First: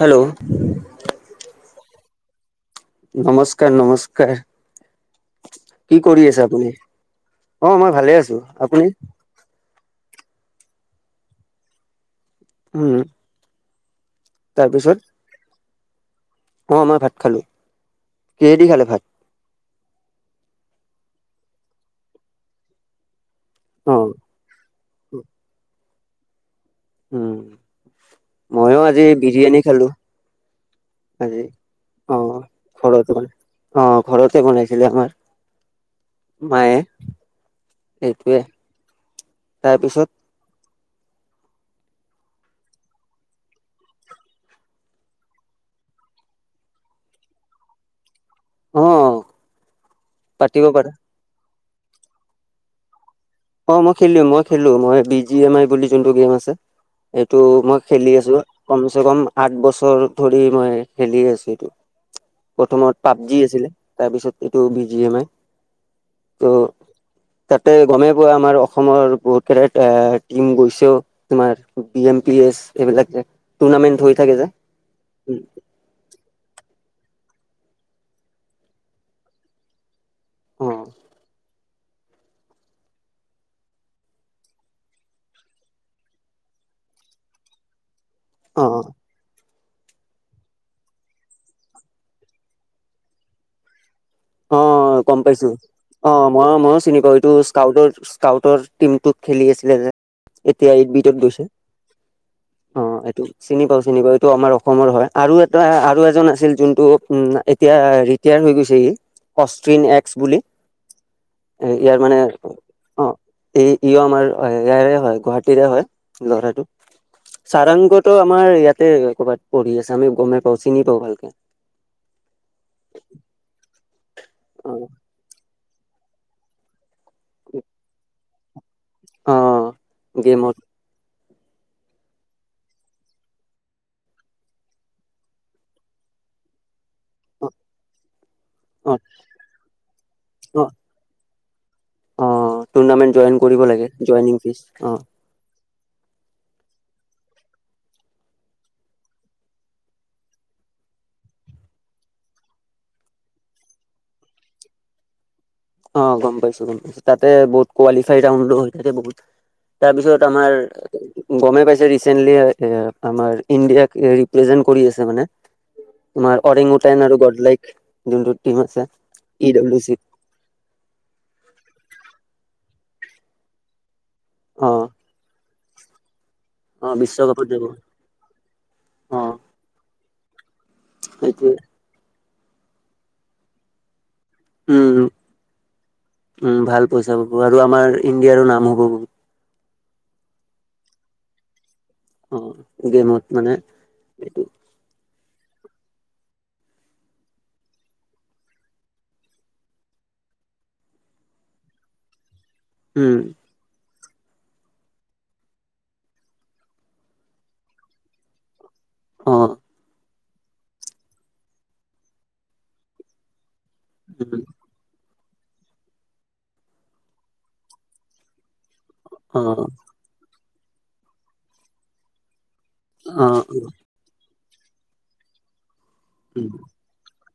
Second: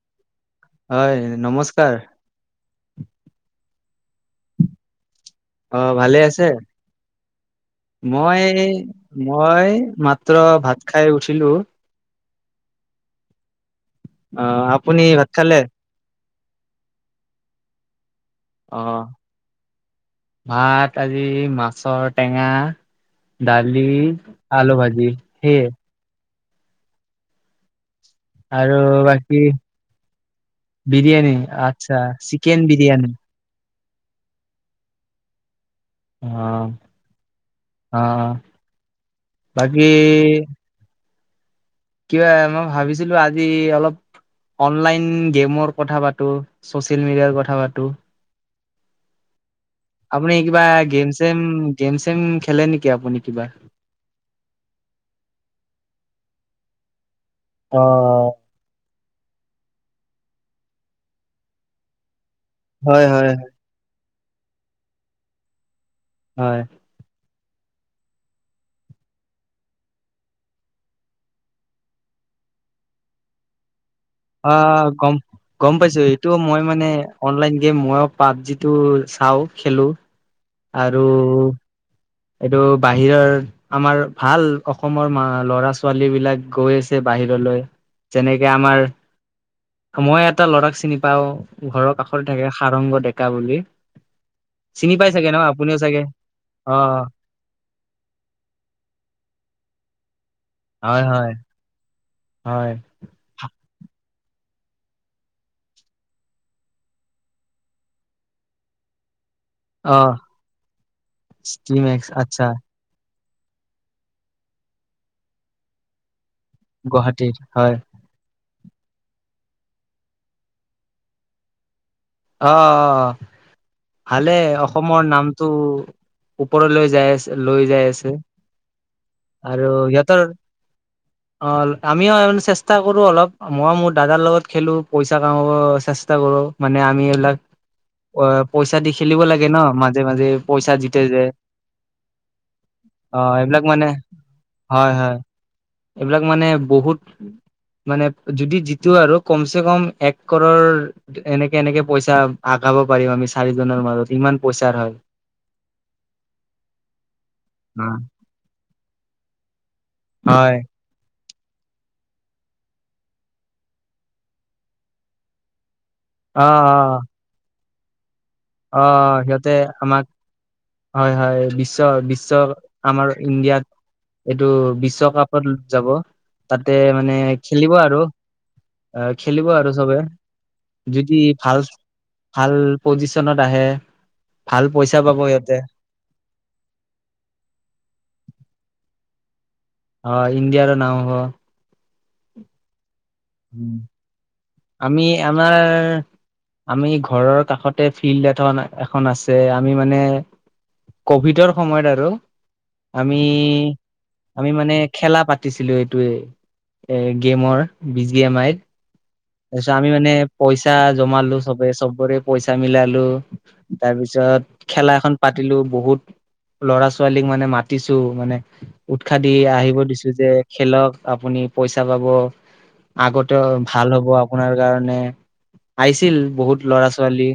Hello হয়, নমস্কাৰ। নমস্কাৰ, নমস্কাৰ। অ', কি ভালে কৰি আছে? আপুনি অ ভালে আছো মই আপুনি মই মাত মাত্ৰ ভাত খাই উঠিলো। উম। অ', তাৰপিছত আপুনি ভাত খালে? অ', মই ভাত খালোঁ। অ'। ভাত আজি মাছৰ টেঙা দালি, অ আলু ভাজি সেয়ায়ে। উম, আৰু ময়ো আজি বাকী বিৰিয়ানী খালো। বিৰিয়ানী আজি আচ্ছা, অ চিকেন ঘৰত বিৰিয়ানি। মানে অ', ঘৰতে বনাইছিলে আমাৰ। অ', মায়ে অ', এইটোৱে। বাকী তাৰপিছত কিবা মই ভাবিছিলো আজি অলপ অনলাইন গেমৰ কথা পাতো, ছচিয়েল মিডিয়াৰ কথা পাতো। অ আপুনি কিবা পাতিব পাৰা গেম চেম গেম চেম খেলে নেকি আপুনি? কিবা? অ', মই খেলো মই খেলো মই বি জি এম আই বুলি যোনটো গেম আছে। এইটো অ', মই খেলি আছো। কমচেকম আঠ বছৰ ধৰি মই খেলিয়ে আছো এইটো। হয়, প্ৰথমত হয়, পাবজি আছিলে, তাৰপিছত এইটো বি জি এম আই। ত' হয়, তাতে গমে আমাৰ অসমৰ বহুত কেইটা টিম গৈছেও। তোমাৰ বি এম পি এছ এইবিলাক। টোৰ্নামেট অ', গম-গম পাইছো এইটো মই মানে অনলাইন গেম মইো পাবজিটো চাওঁ খেলো অ আৰু এইটো বাহিৰৰ আমাৰ ভাল অসমৰ ল'ৰা ছোৱালীবিলাক গৈ আছে বা বাহিৰলৈ যেনেকে অ আমাৰ মই এটা ল'ৰাক চিনি পাও ঘৰৰ কাষতে থাকে সাৰংগ ডেকা বুলি। চিনি অ', পাই গম চাগে ন পাইছো আপুনিও চাগে অ' মই-মই চিনি অ', পাওঁ সেইটো স্কাউটৰ-স্কাউটৰ টিমটোত খেলি আছিলে যে। এতিয়া ইট হয়, বিটত হয়, গৈছে। হয়, অ' এইটো চিনি পাওঁ চিনি পাওঁ। তো আমাৰ অসমৰ হয় আৰু এটা আৰু এজন আছিল যোনটো উম এতিয়া ৰিটায়াৰ হৈ গৈছে। অষ্ট্ৰিন এক্স অ'। বুলি টিম ইয়াৰ এক্স মানে আচ্ছা অ'। এই ই আমাৰ ইয়াৰে হয় গুৱাহাটীৰে হয়। ল'ৰাটো। গুৱাহাটীৰ হয় সাৰাংগত আমাৰ ইয়াত তো ক'ৰবাত পঢ়ি আছে আমি গ'মেই পাওঁ চিনি পাওঁ ভালকে। অ', অ', ভালে অ অসমৰ নামটো ওপৰলৈ যাই আছে লৈ যাই আছে। অ আৰু সিহঁতৰ গেমত অ', আমিও চেষ্টা কৰো অলপ মই মোৰ দাদাৰ লগত খেলো পইচা কামাব চেষ্টা কৰো। মানে আমি এইবিলাক অ' পইচা অ দি খেলিব লাগে ন মাজে মাজে অ পইচা জিকে যে। অ', টুৰ্ণামেণ্ট অ জইন কৰিব এইবিলাক মানে লাগে জইন ফ্ৰিচ হয় অ'। হয় এইবিলাক মানে বহুত মানে যদি যিটো আৰু কমচে কম এক ক'ৰৰ এনেকে এনেকে পইচা ভাগাব পাৰিম আমি চাৰিজনৰ মাজত ইমান পইচাৰ হয়। অ' গ'ম পাইছো গ'ম পাইছো। তাতে বহুত কোৱালিফাইউল হৈ থাকে বহুত। তাৰপিছত আমাৰ হয় গ'মেই পাইছে ৰিচেন্টলি আমাৰ ইণ্ডিয়াক ৰিপ্ৰেজেন্ট কৰি আছে মানে। তোমাৰ অ অ অৰেং, উটন আৰু গদলাইক। অহ, সিহঁতে ডাব্লিউ চিত আমাক হয় হয়, বিশ্ব বিশ্ব আমাৰ ইণ্ডিয়াত, এইটো অ বিশ্বকাপত যাব, তাতেই অ মানে বিশ্বকাপত যাব খেলিব আৰু, অ', খেলিব আৰু চবেই। যদি সেইটোৱে ভাল, ভাল পজিচনত আহে। ভাল উম পইচা পাব সিহঁতে উম, ভাল পইছা পাব আৰু আমাৰ ইণ্ডিয়াৰো নাম হ'ব বোলো। হয়, ইণ্ডিয়াৰো নাম হ'ব। অ', গেমত মানে, এইটো এ আমাৰ আমি ঘৰৰ কাষতে ফিল্ড এখন এখন আছে, আমি মানে কভিডৰ সময়ত আৰু, আমি উম আমি মানে খেলা পাতিছিলো, এইটোৱেই, এই গেমৰ। বি জি এম আইত, অ তাৰপিছত আমি মানে পইচা জমালো চবেই, চবৰে পইচা মিলালো, তাৰ উম পিছত খেলাখন পাতিলো, বহুত ল'ৰা ছোৱালীক মানে মাতিছো, মানে উৎসাহ দি অ আহিব দিছো যে, খেলক আপুনি, পইচা পাব। অ আগতেও ভাল হ'ব, আপোনাৰ কাৰণে। আহিছিল উম বহুত ল'ৰা ছোৱালী,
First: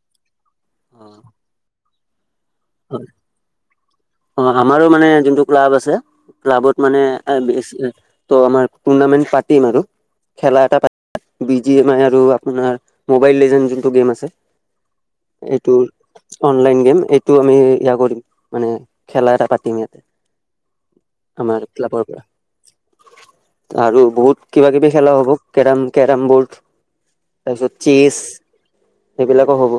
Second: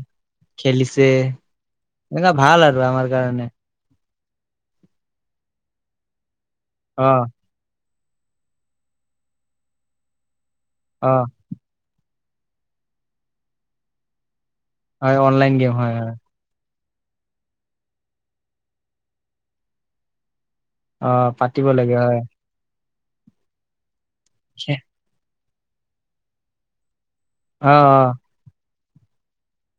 অ খেলিছে এনেকুৱা ভাল আৰু হয় আমাৰ কাৰণে। অ', আমাৰো মানে যোনটো ক্লাব আছে, ক্লাবত মানে অ ত' আমাৰ টুৰ্ণামেন্ট পাতিম আৰু, খেলা এটা অ [unintelligible] বি জি এম আই আৰু আপোনাৰ মোবাইল লিজেণ্ড যোনটো গেম আছে, হয় অনলাইন এইটো গেম হয় হয় অনলাইন গেম। তো আমি ইয়া কৰিম, মানে খেলা এটা পাতিম ইয়াত। অ', পাতিব লাগে, হয়। আৰু বহুত কিবা কিবি খেলা হ'ব, কেৰম কেৰম বৰ্ড। অ তাৰপিছত অ চেছ, সেইবিলাকো হ'ব।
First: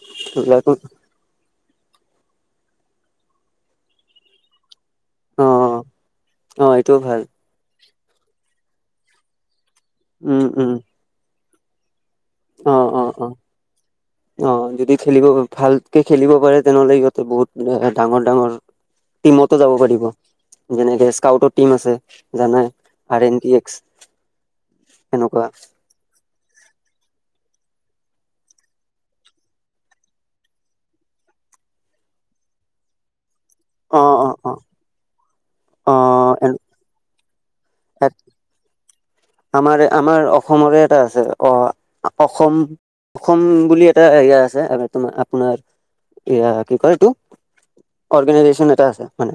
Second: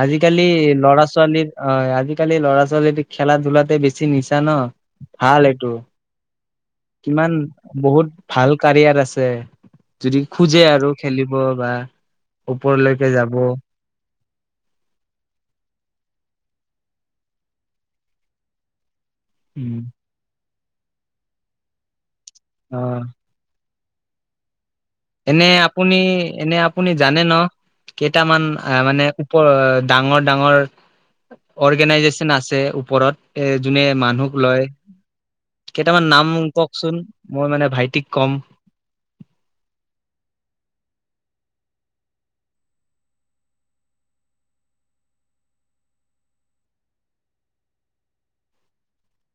আজিকালি সেইবিলাকো ল'ৰা ছোৱালীৰ, অ', আজিকালি ল'ৰা-ছোৱালীৰ খেলা- ধূলাতে বেছি নিচা ন'। অ ভাল এইটো, অ এইটোও ভাল কিমান বহুত ভাল কাৰিয়াৰ আছে। যদি উম, খোজে উম, আৰু খেলিব বা অ', ওপৰলৈকে অ', অ', যাব। অ', যদি খেলিব, ভালকে খেলিব পাৰে, তেনেহ'লে সিহঁতে বহুত ডাঙৰ ডাঙৰ টিমতটো যাব উম, পাৰিব, যেনেকে স্কাউটৰ টিম আছে। জানাই, অ' আৰ এন টি এক্স। এনে সেনেকুৱা আপুনি, এনে আপুনি জানে ন'। কেইটামান, আহ, মানে ওপ ডাঙৰ ডাঙৰ অৰ্গেনাইজেচন আছে ওপৰত, এ যোনে অ', মানুহক অ', অ', লয়। কেইটামান নাম অ', মোক কওঁকচোন, মই মানে ভাইটিক কম। আমাৰ আমাৰ অসমৰেই এটা আছে, অ', অসম অসম বুলি এটা এৰিয়া আছে, আ, তোমাৰ আপোনাৰ এইয়া কি কয় এইটো? অৰ্গেনাইজেচন। এটা আছে, মানে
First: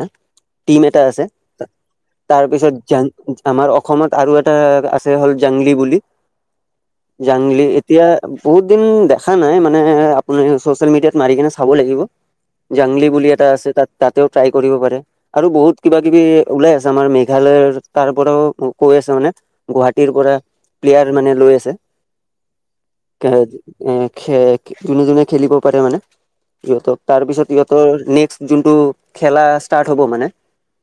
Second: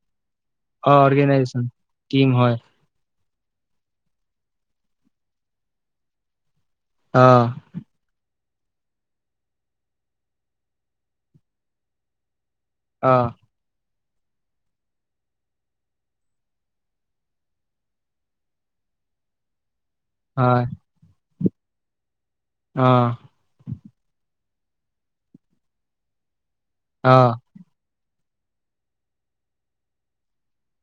টিম অ' এটা আছে, অৰ্গেনাইজেচন টিম হয় তাৰপিছত জান আমাৰ অসমত আৰু এটা আছে হ'ল, জাংলি বুলি, অ' জাংলি এতিয়া বহুত দিন দেখা নাই, মানে আপুনি চচিয়েল মিডিয়াত মাৰি কিনে চাব লাগিব। জাংলি বুলি অ' এটা আছে, তাত তাতেও ট্ৰাই কৰিব পাৰে, আৰু বহুত কিবা কিবি ওলাই আছে, আমাৰ মেঘালয়ৰ তাৰ পৰাও কৈ আছে মানে। গুৱাহাটীৰ পৰা হয় প্লেয়াৰ মানে লৈ আছে, অ'। এ এ খে জোনে জোনে খেলিব পাৰে মানে, সিহঁতক অ', তাৰ পিছত সিহঁতৰ নেক্স টো খেলা ষ্টাৰ্ট হ'ব মানে,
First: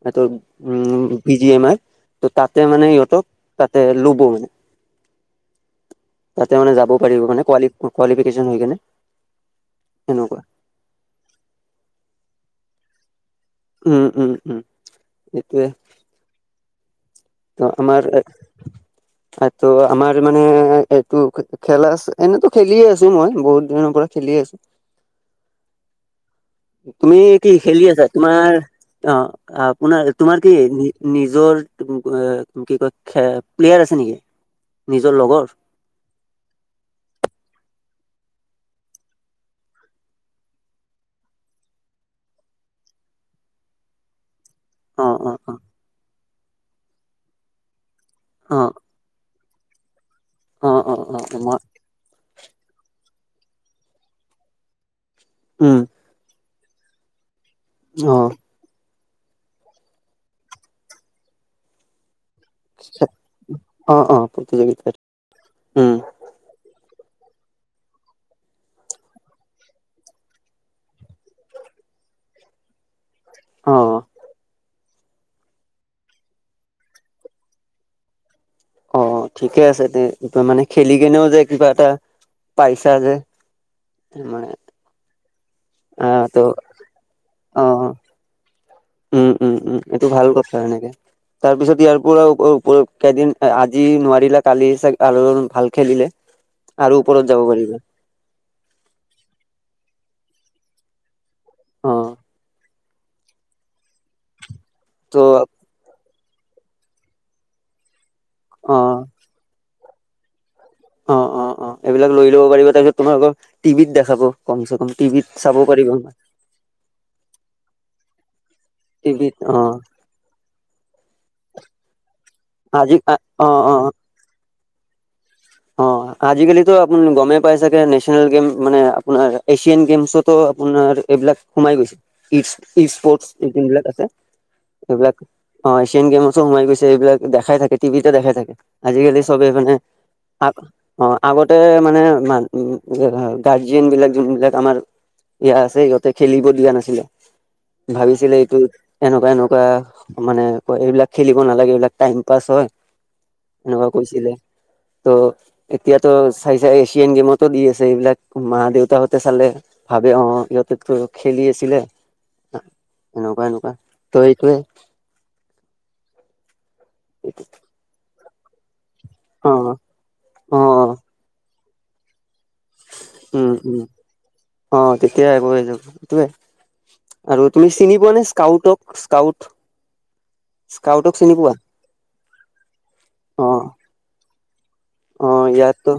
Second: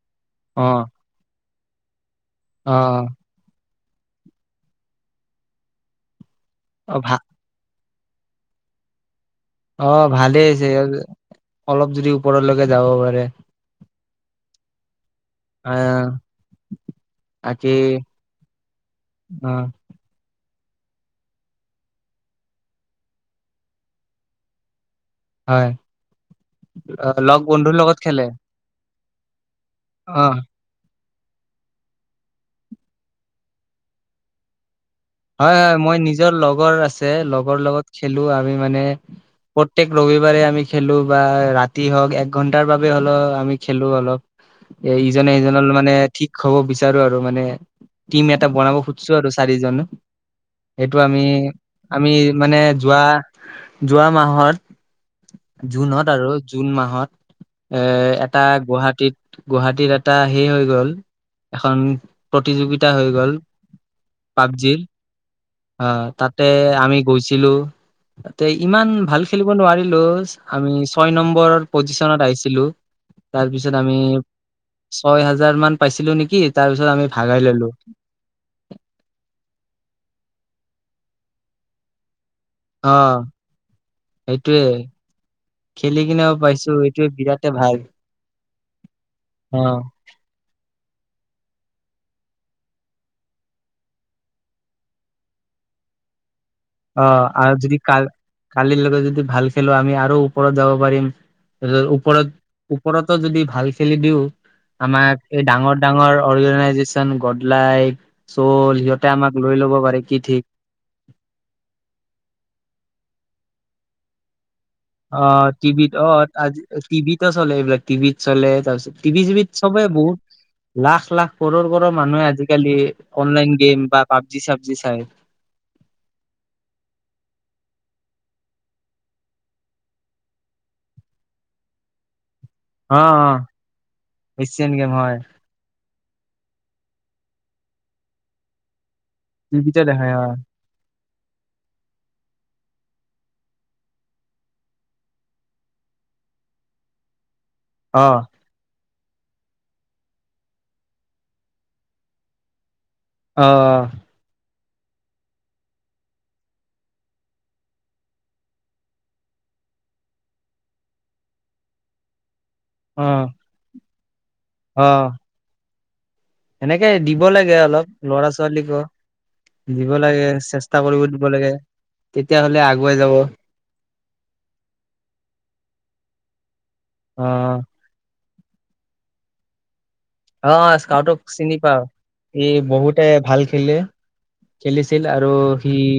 এইটো অ', উম, বি জি এম আই। ত' তাতে মানে অ', ইহঁতক, তাতেই ল'ব মানে। তাতে মানে যাব অ', ভা পাৰিব মানে, কোৱালি- কোৱালিফিকেচন হৈ কিনে। অ', ভালেই হৈছে, অলপ যদি ওপৰলৈকে যাব পাৰে। উম, উম, উম। এইটোৱে আহ, ত বাকী আমাৰ, অ', আমাৰ। মানে এইটো খেলা আছে, এনেতো খেলিয়ে আছো মই বহুত দিনৰ পৰা খেলি আছো। হয় তুমি লগ কি বন্ধুৰ খেলি লগত আছা? খেলে তোমাৰ অ', আপোনাৰ তোমাৰ অ', কি নিজৰ কি কয় কে-প্লেয়াৰ আছে নেকি? নিজৰ লগৰ হয়, হয় মই নিজৰ লগৰ আছে, লগৰ লগত খেলো আমি মানে। প্ৰত্যেক ৰবিবাৰে আমি খেলো বা ৰাতি হওঁক, এক ঘন্টাৰ বাবে হলেও আমি খেলো অলপ। অ', ইজনে অ', সিজন অ', মানে ঠিক হব বিচাৰো আৰু মানে। টিম এটা অ', বনাব খুজিছো আৰু চাৰিজনে। অ', সেইটো অ', আমি, অ', মই আমি মানে যোৱা। যোৱা মাহত উম, জুনত আৰু জুন মাহত। এ, অ', এটা গুৱাহাটীত, গুৱাহাটীত এটা সেই হৈ গ'ল এখন প্ৰতিযোগিতা হৈ গ'ল, অ', অ', পাবজিৰ প্ৰতিযোগিতাত উম, অ', তাতে। আমি গৈছিলোঁ। তাতে ইমান ভাল খেলিব নোৱাৰিলো, আমি ছয় নম্বৰ পজিচনত আহিছিলোঁ। তাৰপিছত আমি অ', ছয় হাজাৰ মান পাইছিলো নেকি, তাৰ পিছত আমি ভাগাই ল'লো। অ', ঠিকে আছে তে, মানে খেলি কেনেও যে কিবা এটা। অ পাইচা যে। সেইটোয়ে খেলি আহ কিনেও ত' পাইছো, এইটোৱে বিৰাটেই ভাল। অ', উম, উম, অ উম এইটো ভাল কথা এনেকে। তাৰ পিছত ইয়াৰ পৰা কেইদিন আজি নোৱাৰিলে কালি চাগে আৰু ভাল খেলিলে? আৰু ওপৰত অ', যাব আৰু যদি পাৰিবা কাল-কালিৰ লৈকে যদি ভাল খেলো আমি আৰু ও ওপৰত যাব পাৰিম, অ, ওপৰত, ওপৰতো যদি ভাল খেলি দিওঁ। ত' আমাক এই ডাঙৰ, ডাঙৰ অৰ্গেনাইজেচন গদলাই। অ, চ' সিহঁতে আমাক লৈ ল'ব পাৰে কি ঠিক। অ', অ', অ' এইবিলাক লৈ লব পাৰিব, তাৰপিছত তোমাৰ আকৌ টিভিত দেখাব। কমচে কম টিভিত অ', চাব পাৰিব টিভিত অ', আজি টিভিতো চলে এইবিলাক টিভিত চলে। তাৰপিছত টিভিত টিভি-চিবিত অ, চবে বহুত লাখ, লাখ কৰৰ, কৰৰ মানুহে আজি আজিকালি আজি অ, অ, অনলাইন গেম বা পাবজি চাবজি চাই। অ', আজিকালিতো আপুনি গমেই পাই চাগে, নেশচনেল গেম মানে আপোনাৰ এছিয়ান গেমছোতো। আপোনাৰ এইবিলাক সোমাই গৈছে। অ ই-ইস্পৰ্ট অ বিলাক আছে, এছিয়ান গেম এইবিলাক হয় অ', এছিয়ান গেম। সোমাই গৈছে, এইবিলাক দেখাই থাকে টিভিতে দেখাই থাকে আজিকালি চবে মানে টিভিতে দেখাই হয় অ', আগতে মানে উম, গাৰ্জিয়ন বিলাক যোন বিলাক আমাৰ। ইয়া আছে ইিহতে খেলিব দিয়া নাছিলে, অ ভাবিছিলে এইটো! এনেকুৱা, এনেকুৱা মানে কয় এইবিলাক খেলিব নালাগে, এইবিলাক টাইম পাছ হয়। অ এনেকুৱা কৈছিলে। ত' এতিয়াতো চাই, চাই এছিয়ান গেমতো দি আছে, এইবিলাক মা দেউতাহতে চালে ভ অ', ইহঁতে তো খেলি আছিলে। অ এনেকুৱা, এনেকুৱা ত এইতিয়েই। এনেকে দিব লাগে অলপ ল'ৰা ছোৱালীকো। অ দিব লাগে, অ চেষ্টা কৰিব দিব লাগে। তেতিয়াহলে আগুৱাই যাব। উম উম অ', তেতিয়াই আগুৱাই যাব, সেইটোয়ে আৰু অ', তুমি চিনি পোৱা নে? স্কাউটক, স্কাউট। অ', স্কাউটক চিনি পাওঁ। ই বহুতে ভাল অ খেলিলে। খেলিছিল অ আৰু সি ইয়াতো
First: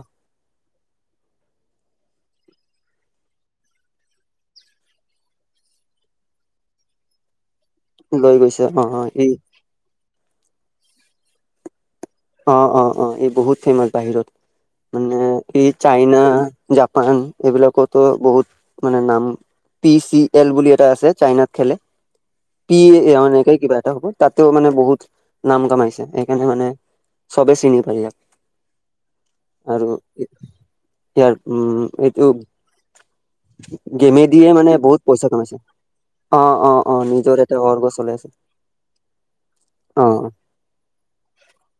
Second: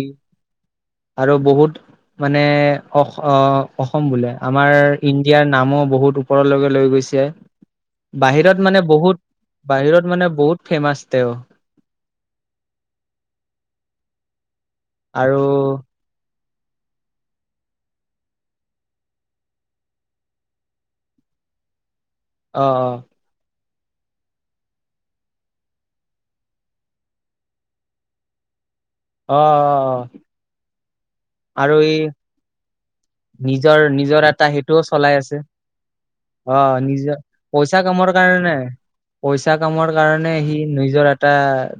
আৰু বহুত মানে অস অ', অসম বোলে আমাৰ ইণ্ডিয়াৰ নামো বহুত ওপৰলৈকে লৈ গৈছে। লৈ গৈছে বাহিৰত মানে অ অ বহুত ই বাহিৰত মানে বহুত ফেমাছ তেঁও। অ অ অ, ই বহুত ফেমাচ বাহিৰত মানে আৰু এই চাইনা জাপান এইবিলাকতো বহুত মানে নাম পি চি এল বুলি এটা আছে চাইনাত খেলে। পি অ' এনেকে কিবা এটা হ'ব। তাতেও মানে বহুত নাম কামাইছে সেইকাৰণে মানে চবে চিনি পায় ইয়াক। অ আৰু অ অ। ইয়াৰ আৰু উম, ই এইটো নিজৰ নিজৰ গেমে এটা দিয়ে মানে সেইটোও বহুত চলাই পইচা আছে। কামাইছে। অ অ অ, নিজৰ এটা পইচা অৰ্গ কামৰ চলাই আছে। কাৰণে পইচা কামৰ অ কাৰণে সি নিজৰ এটা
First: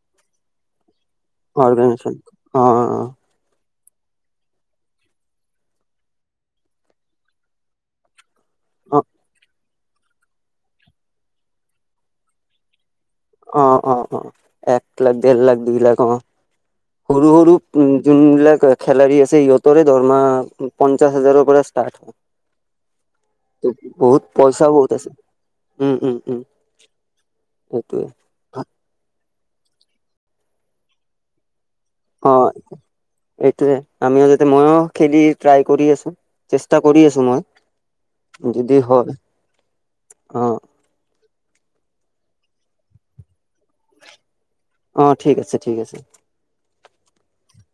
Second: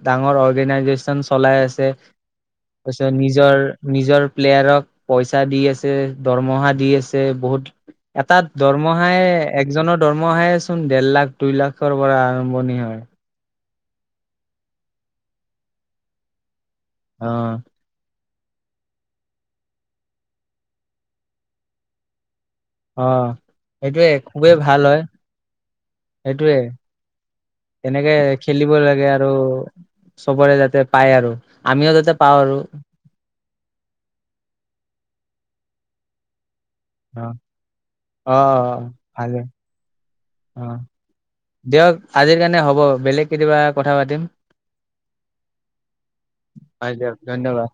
ডাঙৰ অৰ্গেনাইজেচ চন চলাই আছে। অৰ্গেনাইজেচন অ তাৰপিছত নিজৰ নিজৰ প্লেয়াৰক পইচা দি আছে, দৰমহা দি আছে। বহুত এটাত অ দৰমহাই একজনৰ দৰমহাই চোন দেৰ লাখ দুই লাখৰ পৰা আৰম্ভণি হয়। অ অ অ, এক লাখ, দেৰ লাখ, দুই লাখ অ', সৰু অ সৰু উ যোনবিলাক খেলাৰী আছে সিহঁতৰে দৰমহা পঞ্চাশ হাজাৰৰ পৰা ষ্টাৰ্ট হয়। অ, ত' এইটোৱে বহুত খুবেই পইচা ভাল বহুত হয় আছে উম উম উম এইটোৱে। সেইটোৱে এনেকে খেলিব লাগে আৰু চবৰে যাতে পায় আৰু। আমিও যাতে পাওঁ অ', আৰু এইটোৱে আমিও যাতে ময়ো খেলি ট্ৰাই কৰি আছোঁ। অ', অ অ যদি অ, হয় ভালে। অ, দিয়ক আজিৰ কাৰণে হ'ব। বেলেগ কেতিয়াবা কথা পাতিম। অ ঠিক আছে ঠিক আছে হয় দিয়ক ধন্যবাদ।